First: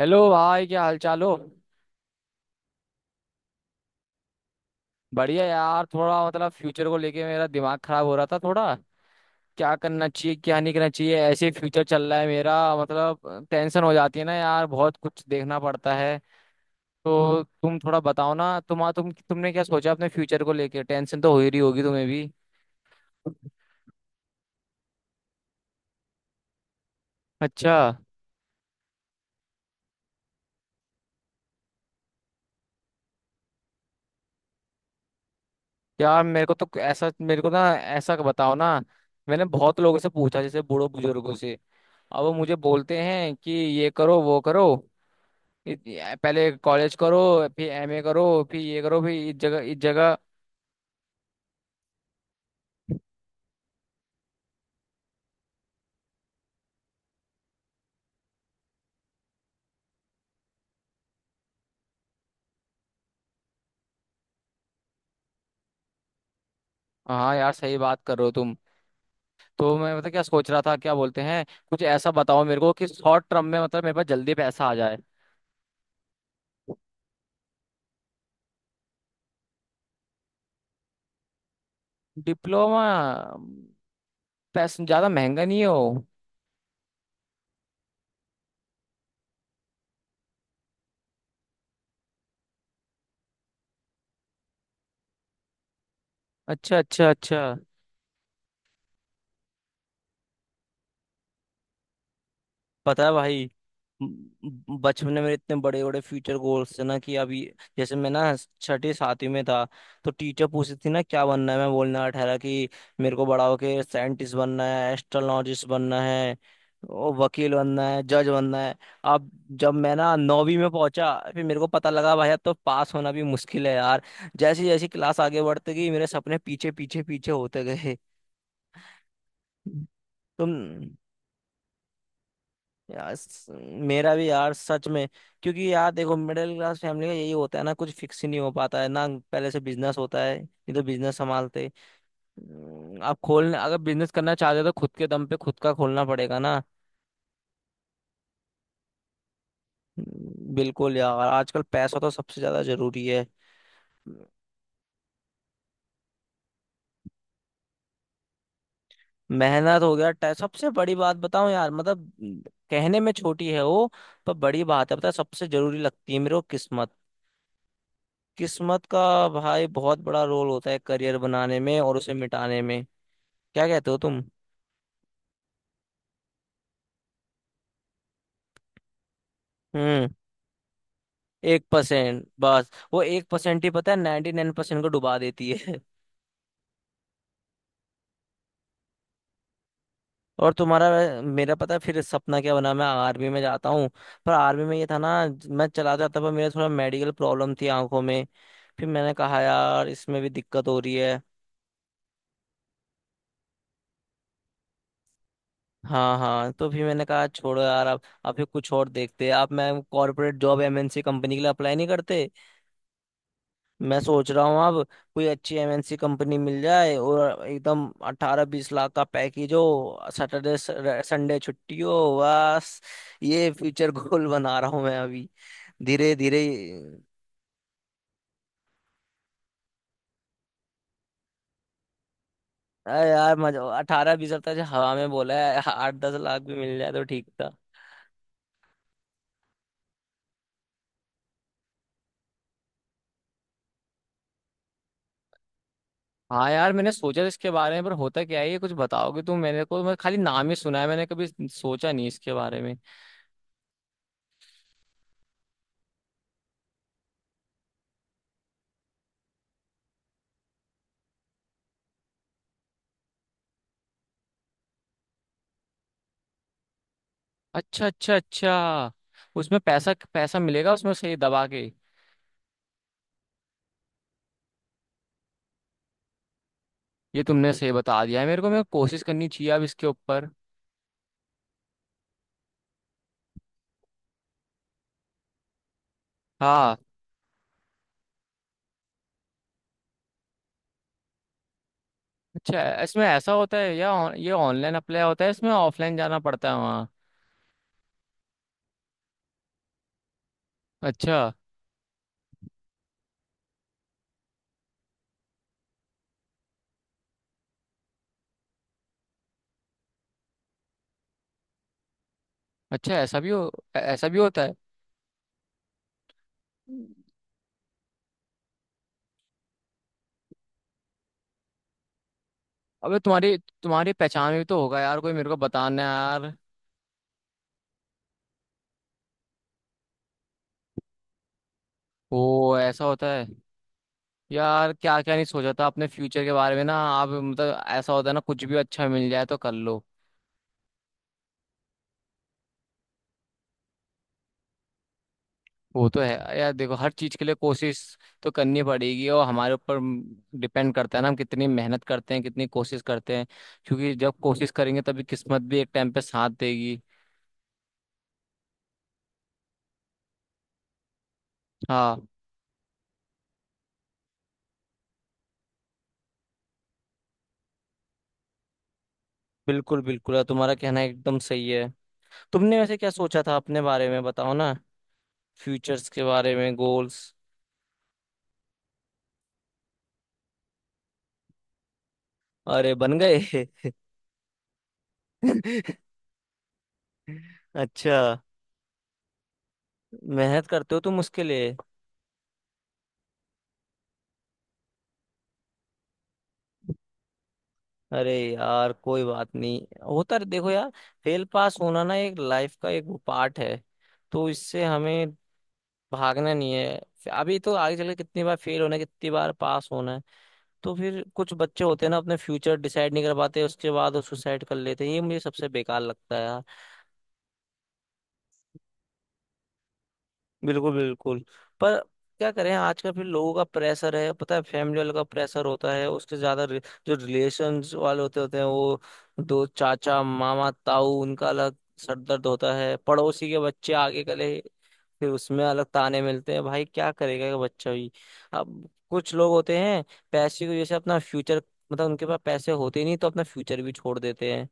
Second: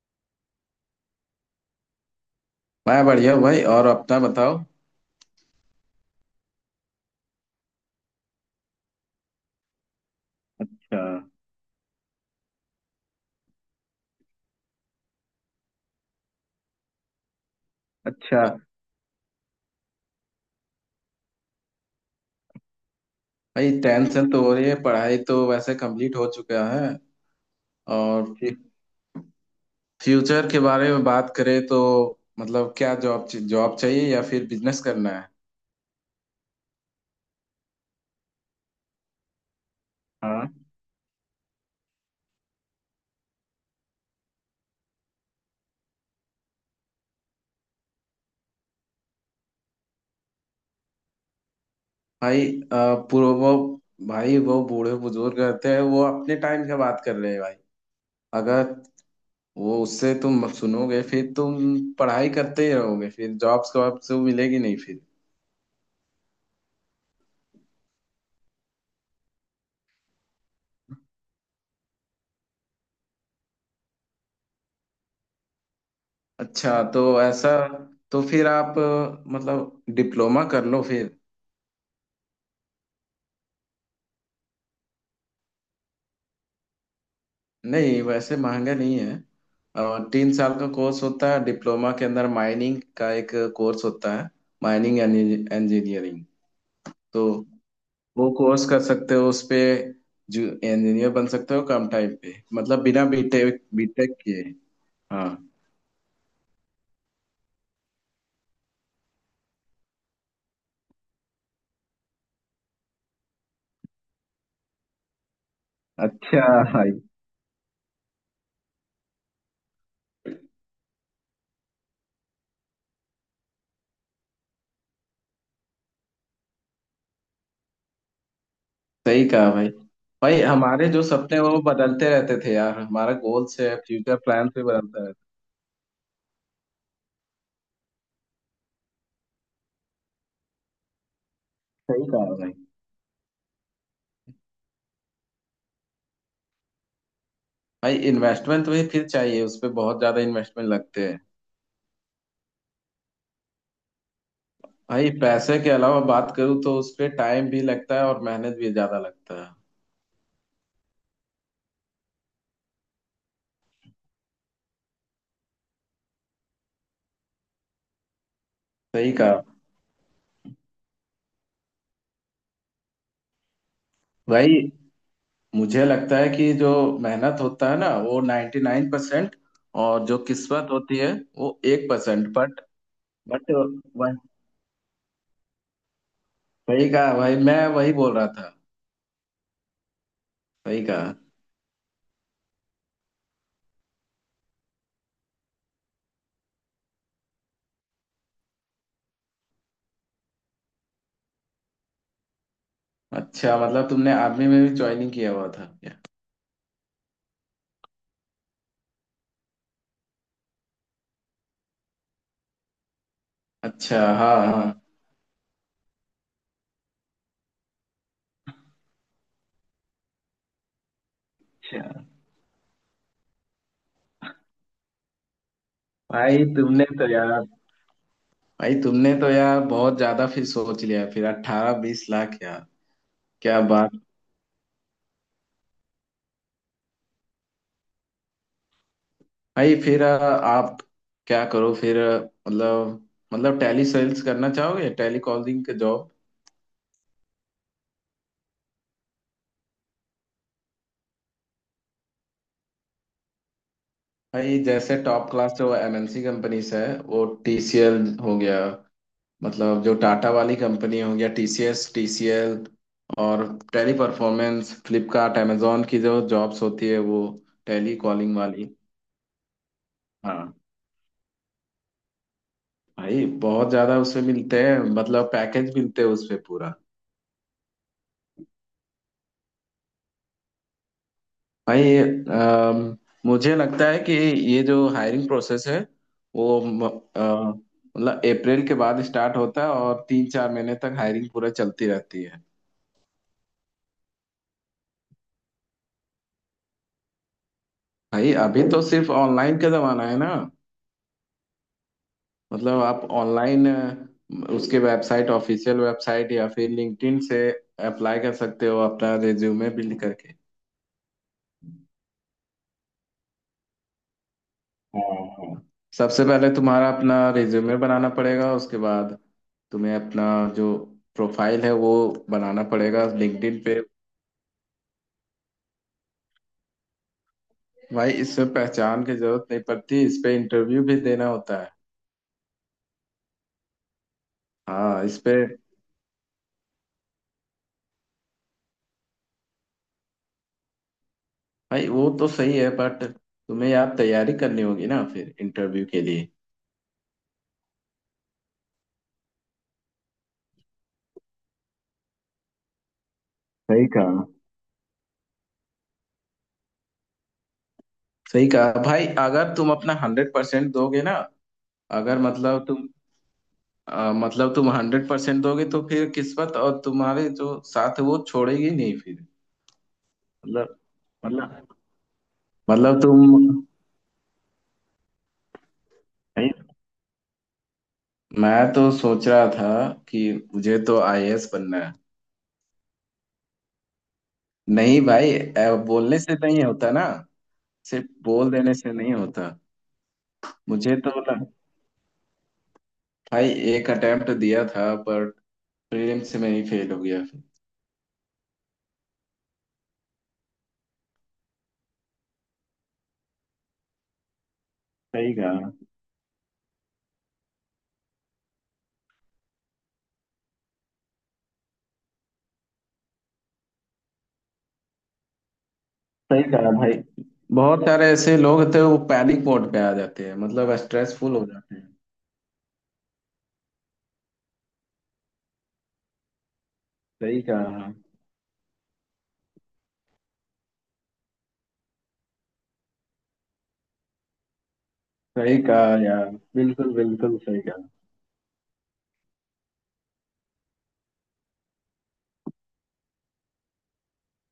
Hello भाई, क्या हाल चाल हो। मैं बढ़िया हूँ भाई। और अपना बताओ। बढ़िया यार, थोड़ा मतलब फ्यूचर को लेके मेरा दिमाग खराब हो रहा था थोड़ा। क्या करना चाहिए, क्या नहीं करना अच्छा। चाहिए, ऐसे फ्यूचर चल रहा है मेरा। मतलब टेंशन हो जाती है ना यार, बहुत कुछ देखना पड़ता है। तो तुम थोड़ा बताओ अच्छा। ना, तुमने क्या सोचा अपने फ्यूचर को लेके। टेंशन तो हो ही रही होगी तुम्हें भी। भाई, टेंशन तो हो रही है। पढ़ाई तो वैसे कंप्लीट हो चुका है। अच्छा। और ठीक। फ्यूचर के बारे में बात करें तो मतलब क्या जॉब जॉब चाहिए या फिर बिजनेस करना है? यार मेरे को तो ऐसा, मेरे को ना ऐसा बताओ ना। मैंने बहुत लोगों से पूछा, हाँ। जैसे बूढ़ों बुजुर्गों से। अब वो मुझे बोलते हैं कि ये करो, वो करो। पहले कॉलेज करो। फिर MA करो। फिर ये करो, फिर इस जगह इस जगह। भाई, अ, पूर्व वो भाई, वो बूढ़े बुजुर्ग रहते हैं, वो अपने टाइम की बात कर रहे हैं भाई। अगर वो उससे तुम सुनोगे फिर तुम पढ़ाई करते ही रहोगे, फिर जॉब्स वॉब्स तो मिलेगी नहीं फिर। हाँ यार, सही बात कर रहे हो तुम। तो मैं मतलब क्या सोच रहा था, क्या बोलते हैं, कुछ ऐसा बताओ मेरे को कि शॉर्ट टर्म में मतलब मेरे पास जल्दी पैसा आ जाए। अच्छा तो ऐसा। तो फिर आप मतलब डिप्लोमा कर लो फिर। डिप्लोमा? पैसा ज़्यादा महंगा नहीं हो? नहीं, वैसे महंगा नहीं है। 3 साल का कोर्स होता है डिप्लोमा के अंदर। माइनिंग का एक कोर्स होता है, माइनिंग इंजीनियरिंग। अच्छा अच्छा तो अच्छा। वो कोर्स कर सकते हो उस पे। जो इंजीनियर बन सकते हो कम टाइम पे, मतलब पता बिना है भाई, बीटेक बीटेक म- किए। बचपन हाँ। में इतने बड़े बड़े फ्यूचर गोल्स थे ना कि अभी। जैसे मैं ना छठी सातवीं में था, तो टीचर पूछती थी ना क्या बनना है, मैं बोलना ठहरा कि मेरे को बड़ा होके साइंटिस्ट बनना है, एस्ट्रोलॉजिस्ट बनना है, अच्छा। भाई ओ, वकील बनना है, जज बनना है। अब जब मैं ना नौवीं में पहुंचा, फिर मेरे को पता लगा भाई अब तो पास होना भी मुश्किल है यार। जैसी जैसी क्लास आगे बढ़ती गई, मेरे सपने पीछे पीछे पीछे होते गए। सही कहा भाई। भाई, तुम, हमारे जो सपने वो बदलते रहते थे यार। हमारा यार गोल्स है, मेरा फ्यूचर भी प्लान यार भी सच में। बदलता रहता। क्योंकि यार देखो, मिडिल क्लास फैमिली का यही होता है ना, कुछ फिक्स ही नहीं हो पाता है ना, पहले से बिजनेस होता है नहीं तो बिजनेस संभालते। सही कहा भाई। आप खोलने अगर बिजनेस करना चाहते हो तो खुद के दम पे खुद का खोलना पड़ेगा ना। भाई, इन्वेस्टमेंट तो भाई फिर चाहिए। उस पे बहुत ज्यादा इन्वेस्टमेंट बिल्कुल लगते हैं। यार, आजकल पैसा तो सबसे ज्यादा जरूरी है। भाई, पैसे के अलावा बात करूँ तो उस पे टाइम भी लगता है और मेहनत भी ज्यादा लगता है। मेहनत हो गया, सबसे बड़ी बात बताऊं यार मतलब, कहने में छोटी है वो, पर बड़ी बात है, पता है सबसे जरूरी लगती है मेरे को किस्मत। किस्मत का सही कहा भाई बहुत बड़ा रोल होता है करियर बनाने में और उसे मिटाने में। क्या कहते हो तुम? भाई। मुझे लगता है कि जो मेहनत होता है ना वो 99%। और हम्म। जो किस्मत होती है, वो एक एक परसेंट परसेंट बट बस वो एक बट परसेंट ही पता है 99% को डुबा देती है। सही कहा भाई, मैं वही बोल रहा था। और सही तुम्हारा? कहा। मेरा पता है फिर सपना क्या बना, मैं आर्मी में जाता हूँ। पर आर्मी में ये था ना, मैं चला जाता पर मेरा थोड़ा मेडिकल प्रॉब्लम थी आंखों में। फिर मैंने कहा यार इसमें भी दिक्कत हो रही है। अच्छा, मतलब तुमने आर्मी में भी ज्वाइनिंग किया हुआ था क्या? हाँ हाँ, तो फिर मैंने कहा छोड़ो यार, अब फिर कुछ और देखते हैं, आप मैं कॉर्पोरेट जॉब MNC कंपनी के लिए अप्लाई नहीं करते? मैं अच्छा सोच हाँ रहा हूँ हाँ। अब, कोई अच्छी MNC कंपनी मिल जाए और एकदम 18-20 लाख का पैकेज हो, सैटरडे संडे छुट्टी हो, अच्छा। बस। ये फ्यूचर गोल बना रहा हूँ मैं अभी, धीरे धीरे। भाई तुमने तो यार भाई तुमने तो यार, बहुत ज्यादा फिर सोच लिया फिर, 18-20 लाख यार। अरे यार, क्या मजा बात। 18-20 हजार हवा में बोला है, 8-10 लाख भी मिल जाए तो ठीक था। भाई फिर आप क्या करो फिर। मतलब मतलब टैली सेल्स करना चाहोगे? टैली कॉलिंग का जॉब। हाँ यार, मैंने सोचा था इसके बारे में, पर होता क्या है ये, कुछ बताओगे तुम मेरे को? मैं खाली नाम ही सुना है मैंने, कभी सोचा नहीं इसके बारे में। भाई जैसे टॉप क्लास जो एमएनसी कंपनीज है, वो टीसीएल हो गया। मतलब जो टाटा वाली कंपनी हो गया, टीसीएस टीसीएल। और टैली परफॉर्मेंस, फ्लिपकार्ट, amazon की जो जॉब्स होती है, वो अच्छा टैली अच्छा कॉलिंग वाली। अच्छा। उसमें पैसा पैसा हाँ। मिलेगा उसमें सही दबा के? भाई बहुत ज्यादा उसमें मिलते हैं, मतलब पैकेज मिलते हैं उसमें पूरा। ये तुमने सही बता दिया है मेरे को, मैं कोशिश करनी चाहिए अब इसके ऊपर। भाई मुझे लगता है कि ये जो हायरिंग प्रोसेस है वो हाँ। अ, मतलब अप्रैल के बाद स्टार्ट होता है, और 3-4 महीने तक हायरिंग पूरा चलती रहती है। अच्छा, इसमें ऐसा होता है, या ये ऑनलाइन अप्लाई होता है इसमें, ऑफलाइन जाना पड़ता है वहाँ? भाई अभी तो सिर्फ ऑनलाइन का जमाना है ना। अच्छा मतलब आप ऑनलाइन उसके वेबसाइट ऑफिशियल वेबसाइट या फिर लिंक्डइन से अप्लाई कर सकते हो अपना रिज्यूमे बिल्ड करके। अच्छा ऐसा भी हो ऐसा भी होता है। हाँ हाँ। सबसे पहले तुम्हारा अपना रिज्यूमे बनाना पड़ेगा। उसके बाद तुम्हें अपना जो प्रोफाइल है वो बनाना अबे पड़ेगा तुम्हारी लिंक्डइन पे। तुम्हारी पहचान में भी तो होगा यार, कोई मेरे को बताना है यार। भाई इसमें पहचान की जरूरत नहीं पड़ती। इस पे इंटरव्यू भी देना होता है। ओ ऐसा होता है? यार क्या हाँ क्या इस नहीं पे। सोचा था अपने फ्यूचर के बारे में ना, आप मतलब ऐसा होता है ना, कुछ भी अच्छा मिल जाए तो कर लो। भाई वो तो सही है, बट तुम्हें यार तैयारी करनी होगी ना फिर इंटरव्यू वो तो के लिए। है यार, देखो हर चीज के लिए कोशिश तो करनी पड़ेगी और हमारे ऊपर डिपेंड करता है ना, हम कितनी मेहनत करते हैं कितनी कोशिश करते हैं। सही क्योंकि कहा। जब कोशिश करेंगे तभी किस्मत भी एक टाइम पे साथ देगी। सही कहा भाई। अगर तुम अपना 100% दोगे ना, हाँ। अगर मतलब तुम 100% दोगे तो फिर किस्मत और तुम्हारे जो साथ है वो छोड़ेगी नहीं फिर। बिल्कुल बिल्कुल यार, तुम्हारा मतलब। कहना एकदम सही है। मतलब तुमने वैसे क्या मतलब तुम सोचा था नहीं। अपने बारे में बताओ ना, फ्यूचर्स के बारे में, गोल्स। मैं तो सोच रहा था कि मुझे तो आईएएस बनना है। अरे बन गए? नहीं भाई, बोलने से नहीं होता ना। सिर्फ अच्छा। बोल देने से नहीं होता। मेहनत करते हो मुझे तुम तो उसके ना लिए? भाई, एक अटेम्प्ट दिया था पर प्रीलिम्स में ही फेल हो गया। अरे यार कोई बात नहीं, देखो यार, फेल पास होना ना एक लाइफ का एक वो पार्ट है, तो इससे हमें सही कहा। भागना नहीं है। अभी तो आगे चल के कितनी बार फेल होना है, कितनी बार पास होना है। तो फिर कुछ बच्चे होते हैं ना अपने फ्यूचर डिसाइड नहीं कर पाते, उसके बाद वो सुसाइड कर लेते हैं, ये मुझे सबसे बेकार लगता है सही यार। कहा भाई। बहुत सारे ऐसे लोग होते हैं वो पैनिक मोड पे आ जाते हैं, बिल्कुल मतलब बिल्कुल। स्ट्रेसफुल हो जाते पर हैं। क्या करें आजकल, फिर लोगों का प्रेशर है पता है, फैमिली वालों का प्रेशर होता है उसके ज्यादा जो सही रिलेशंस कहा। वाले होते होते हैं वो, दो चाचा मामा ताऊ उनका अलग सर दर्द होता है, पड़ोसी के बच्चे आगे गले, फिर उसमें सही अलग कहा ताने यार। मिलते हैं, भाई क्या बिल्कुल करेगा ये बिल्कुल सही बच्चा कहा। भी। अब कुछ लोग होते हैं पैसे की वजह से अपना फ्यूचर, मतलब उनके पास पैसे होते नहीं तो अपना फ्यूचर भी छोड़ देते हैं,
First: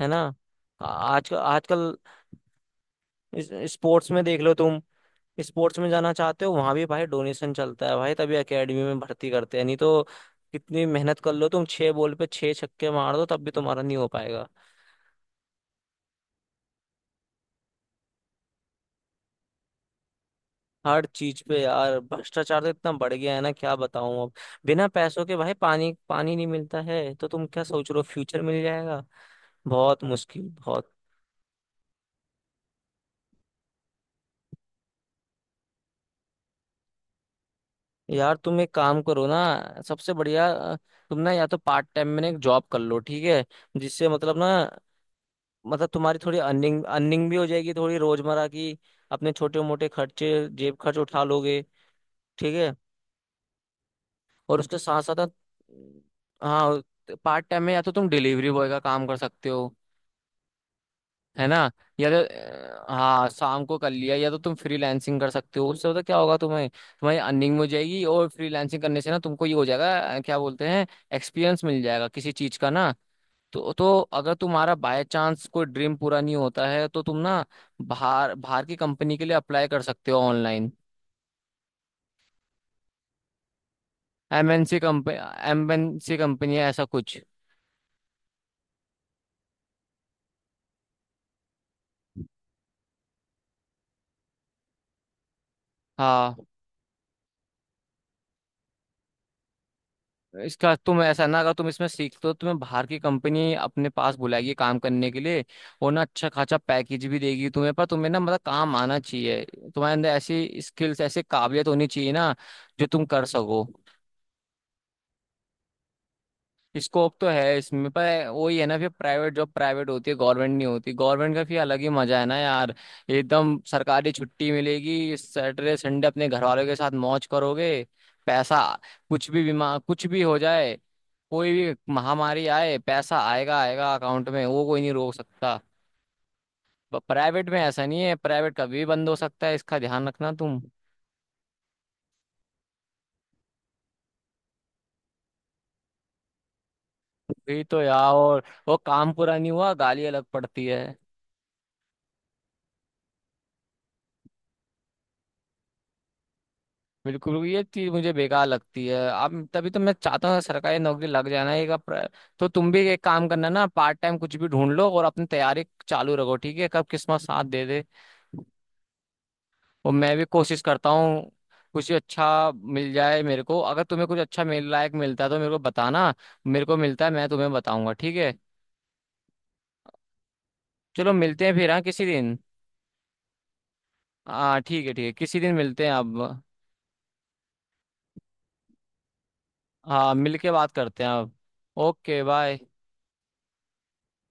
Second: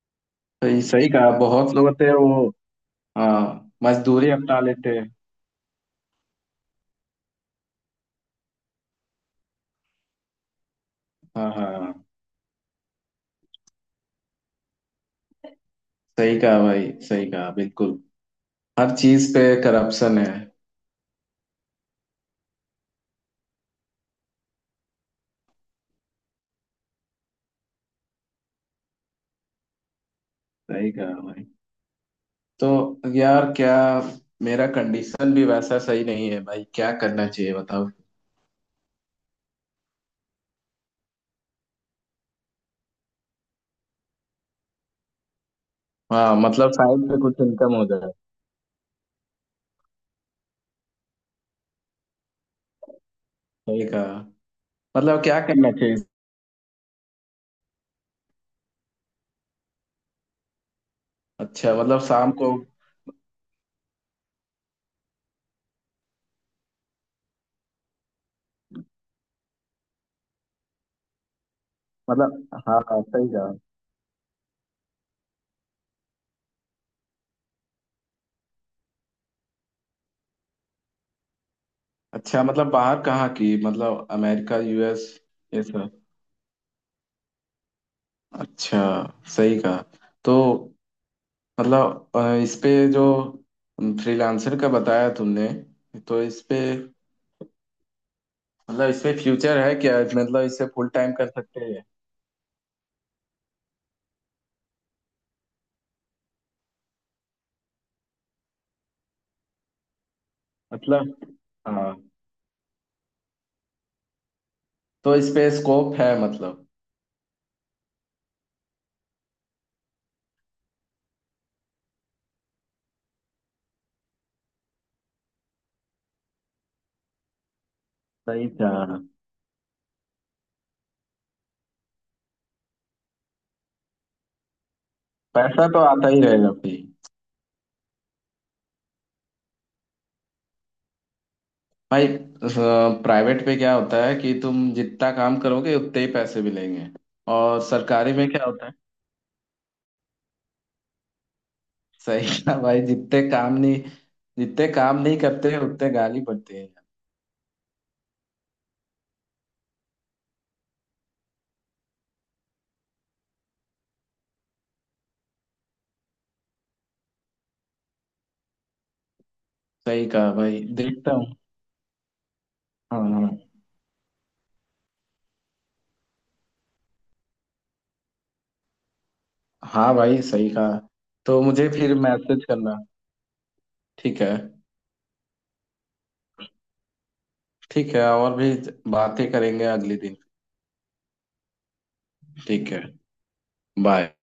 है ना। सही आ- सही कहा। आजकल बहुत लोग आजकल, होते हैं वो। हाँ, स्पोर्ट्स में मजदूरी देख लो अपना तुम। लेते हैं। स्पोर्ट्स में जाना चाहते हो, वहां भी भाई डोनेशन चलता है भाई, तभी एकेडमी में भर्ती करते हैं नहीं तो कितनी मेहनत कर लो हाँ तुम, हाँ छह हाँ। बॉल पे छह छक्के मार दो तब भी तुम्हारा नहीं हो पाएगा। सही कहा भाई, सही कहा बिल्कुल। हर चीज पे करप्शन है। हर चीज पे यार भ्रष्टाचार तो इतना बढ़ गया है ना, क्या बताऊं अब। बिना पैसों के भाई पानी पानी नहीं मिलता है, तो तुम क्या सोच रहे हो फ्यूचर मिल जाएगा। बहुत मुश्किल सही बहुत। कहा भाई। तो यार क्या, मेरा कंडीशन भी वैसा सही नहीं है भाई, क्या करना चाहिए बताओ। यार तुम एक काम करो ना, सबसे बढ़िया, तुम ना या तो पार्ट टाइम में ना एक जॉब कर लो, ठीक है, जिससे मतलब ना मतलब तुम्हारी हाँ, थोड़ी मतलब अर्निंग साइड पे अर्निंग भी कुछ हो जाएगी इनकम हो थोड़ी जाए। रोजमर्रा की, अपने छोटे मोटे खर्चे जेब खर्च उठा लोगे, ठीक है। सही कहा। और उसके साथ मतलब साथ, क्या करना चाहिए। हाँ, पार्ट टाइम में या तो तुम डिलीवरी बॉय का काम कर सकते हो, है ना, अच्छा, मतलब या तो शाम को। हाँ शाम को कर लिया, या तो तुम फ्रीलांसिंग कर सकते हो, उससे पता क्या होगा तुम्हें, तुम्हारी अर्निंग हो जाएगी और फ्रीलांसिंग करने से ना तुमको ये हो जाएगा, क्या बोलते हैं, एक्सपीरियंस मिल जाएगा किसी मतलब चीज का हाँ ना। हाँ, सही कहा। तो अगर तुम्हारा बाय चांस कोई ड्रीम पूरा नहीं होता है तो तुम ना, बाहर बाहर की कंपनी के लिए अप्लाई कर सकते हो ऑनलाइन, अच्छा, मतलब बाहर कहाँ की? मतलब अमेरिका, MNC यूएस, कंपनी, ये सब। MNC कंपनी है ऐसा कुछ। अच्छा। सही कहा। तो मतलब इस पे जो फ्रीलांसर का बताया तुमने, तो हाँ, इस पे मतलब इस पे फ्यूचर है क्या? मतलब इसे इसका फुल तुम टाइम ऐसा कर ना, अगर सकते तुम हैं? इसमें सीखते हो तुम्हें बाहर की कंपनी अपने पास बुलाएगी काम करने के लिए और ना अच्छा खासा पैकेज भी देगी तुम्हें, पर तुम्हें ना मतलब काम आना चाहिए, तुम्हारे अंदर ऐसी स्किल्स मतलब ऐसी काबिलियत होनी हाँ। चाहिए ना जो तुम कर सको। तो इस पे स्कोप है मतलब। स्कोप तो है इसमें, पर वही है ना, फिर प्राइवेट जॉब प्राइवेट होती है, गवर्नमेंट नहीं होती, गवर्नमेंट का फिर अलग ही मजा है ना यार। एकदम सरकारी छुट्टी मिलेगी सैटरडे संडे, अपने घर वालों के साथ मौज करोगे। सही पैसा था। कुछ भी, बीमा कुछ भी हो जाए, कोई भी महामारी आए पैसा आएगा आएगा अकाउंट में, वो कोई नहीं रोक सकता। पैसा तो आता ही रहेगा भाई। प्राइवेट में ऐसा नहीं है, प्राइवेट कभी भी बंद हो सकता है, इसका ध्यान रखना तुम। भाई प्राइवेट पे क्या होता है कि तुम जितना काम करोगे उतने ही पैसे मिलेंगे। और वही तो सरकारी यार, में और क्या होता है। वो काम पूरा नहीं हुआ गाली अलग पड़ती है। सही कहा भाई, जितने काम नहीं करते उतने गाली पड़ती है। बिल्कुल, ये चीज मुझे बेकार लगती है अब, तभी तो मैं चाहता हूँ सरकारी नौकरी लग जाना। तो तुम भी एक काम करना ना, पार्ट टाइम कुछ भी ढूंढ लो और अपनी तैयारी चालू रखो, ठीक है, कब किस्मत साथ दे दे। और सही मैं भी कहा भाई, कोशिश करता देखता हूँ। हूँ कुछ अच्छा मिल हाँ जाए मेरे हाँ। को, अगर तुम्हें कुछ अच्छा मिल लायक मिलता है तो मेरे को बताना, मेरे को मिलता है मैं तुम्हें बताऊंगा, ठीक है। हाँ भाई सही कहा। चलो तो मिलते हैं मुझे फिर, हाँ फिर किसी दिन। मैसेज करना, ठीक है। हाँ ठीक है ठीक है, किसी दिन मिलते हैं अब। ठीक है, और भी बातें करेंगे अगले हाँ दिन। मिल के बात करते हैं अब। Okay bye. ठीक है। बाय।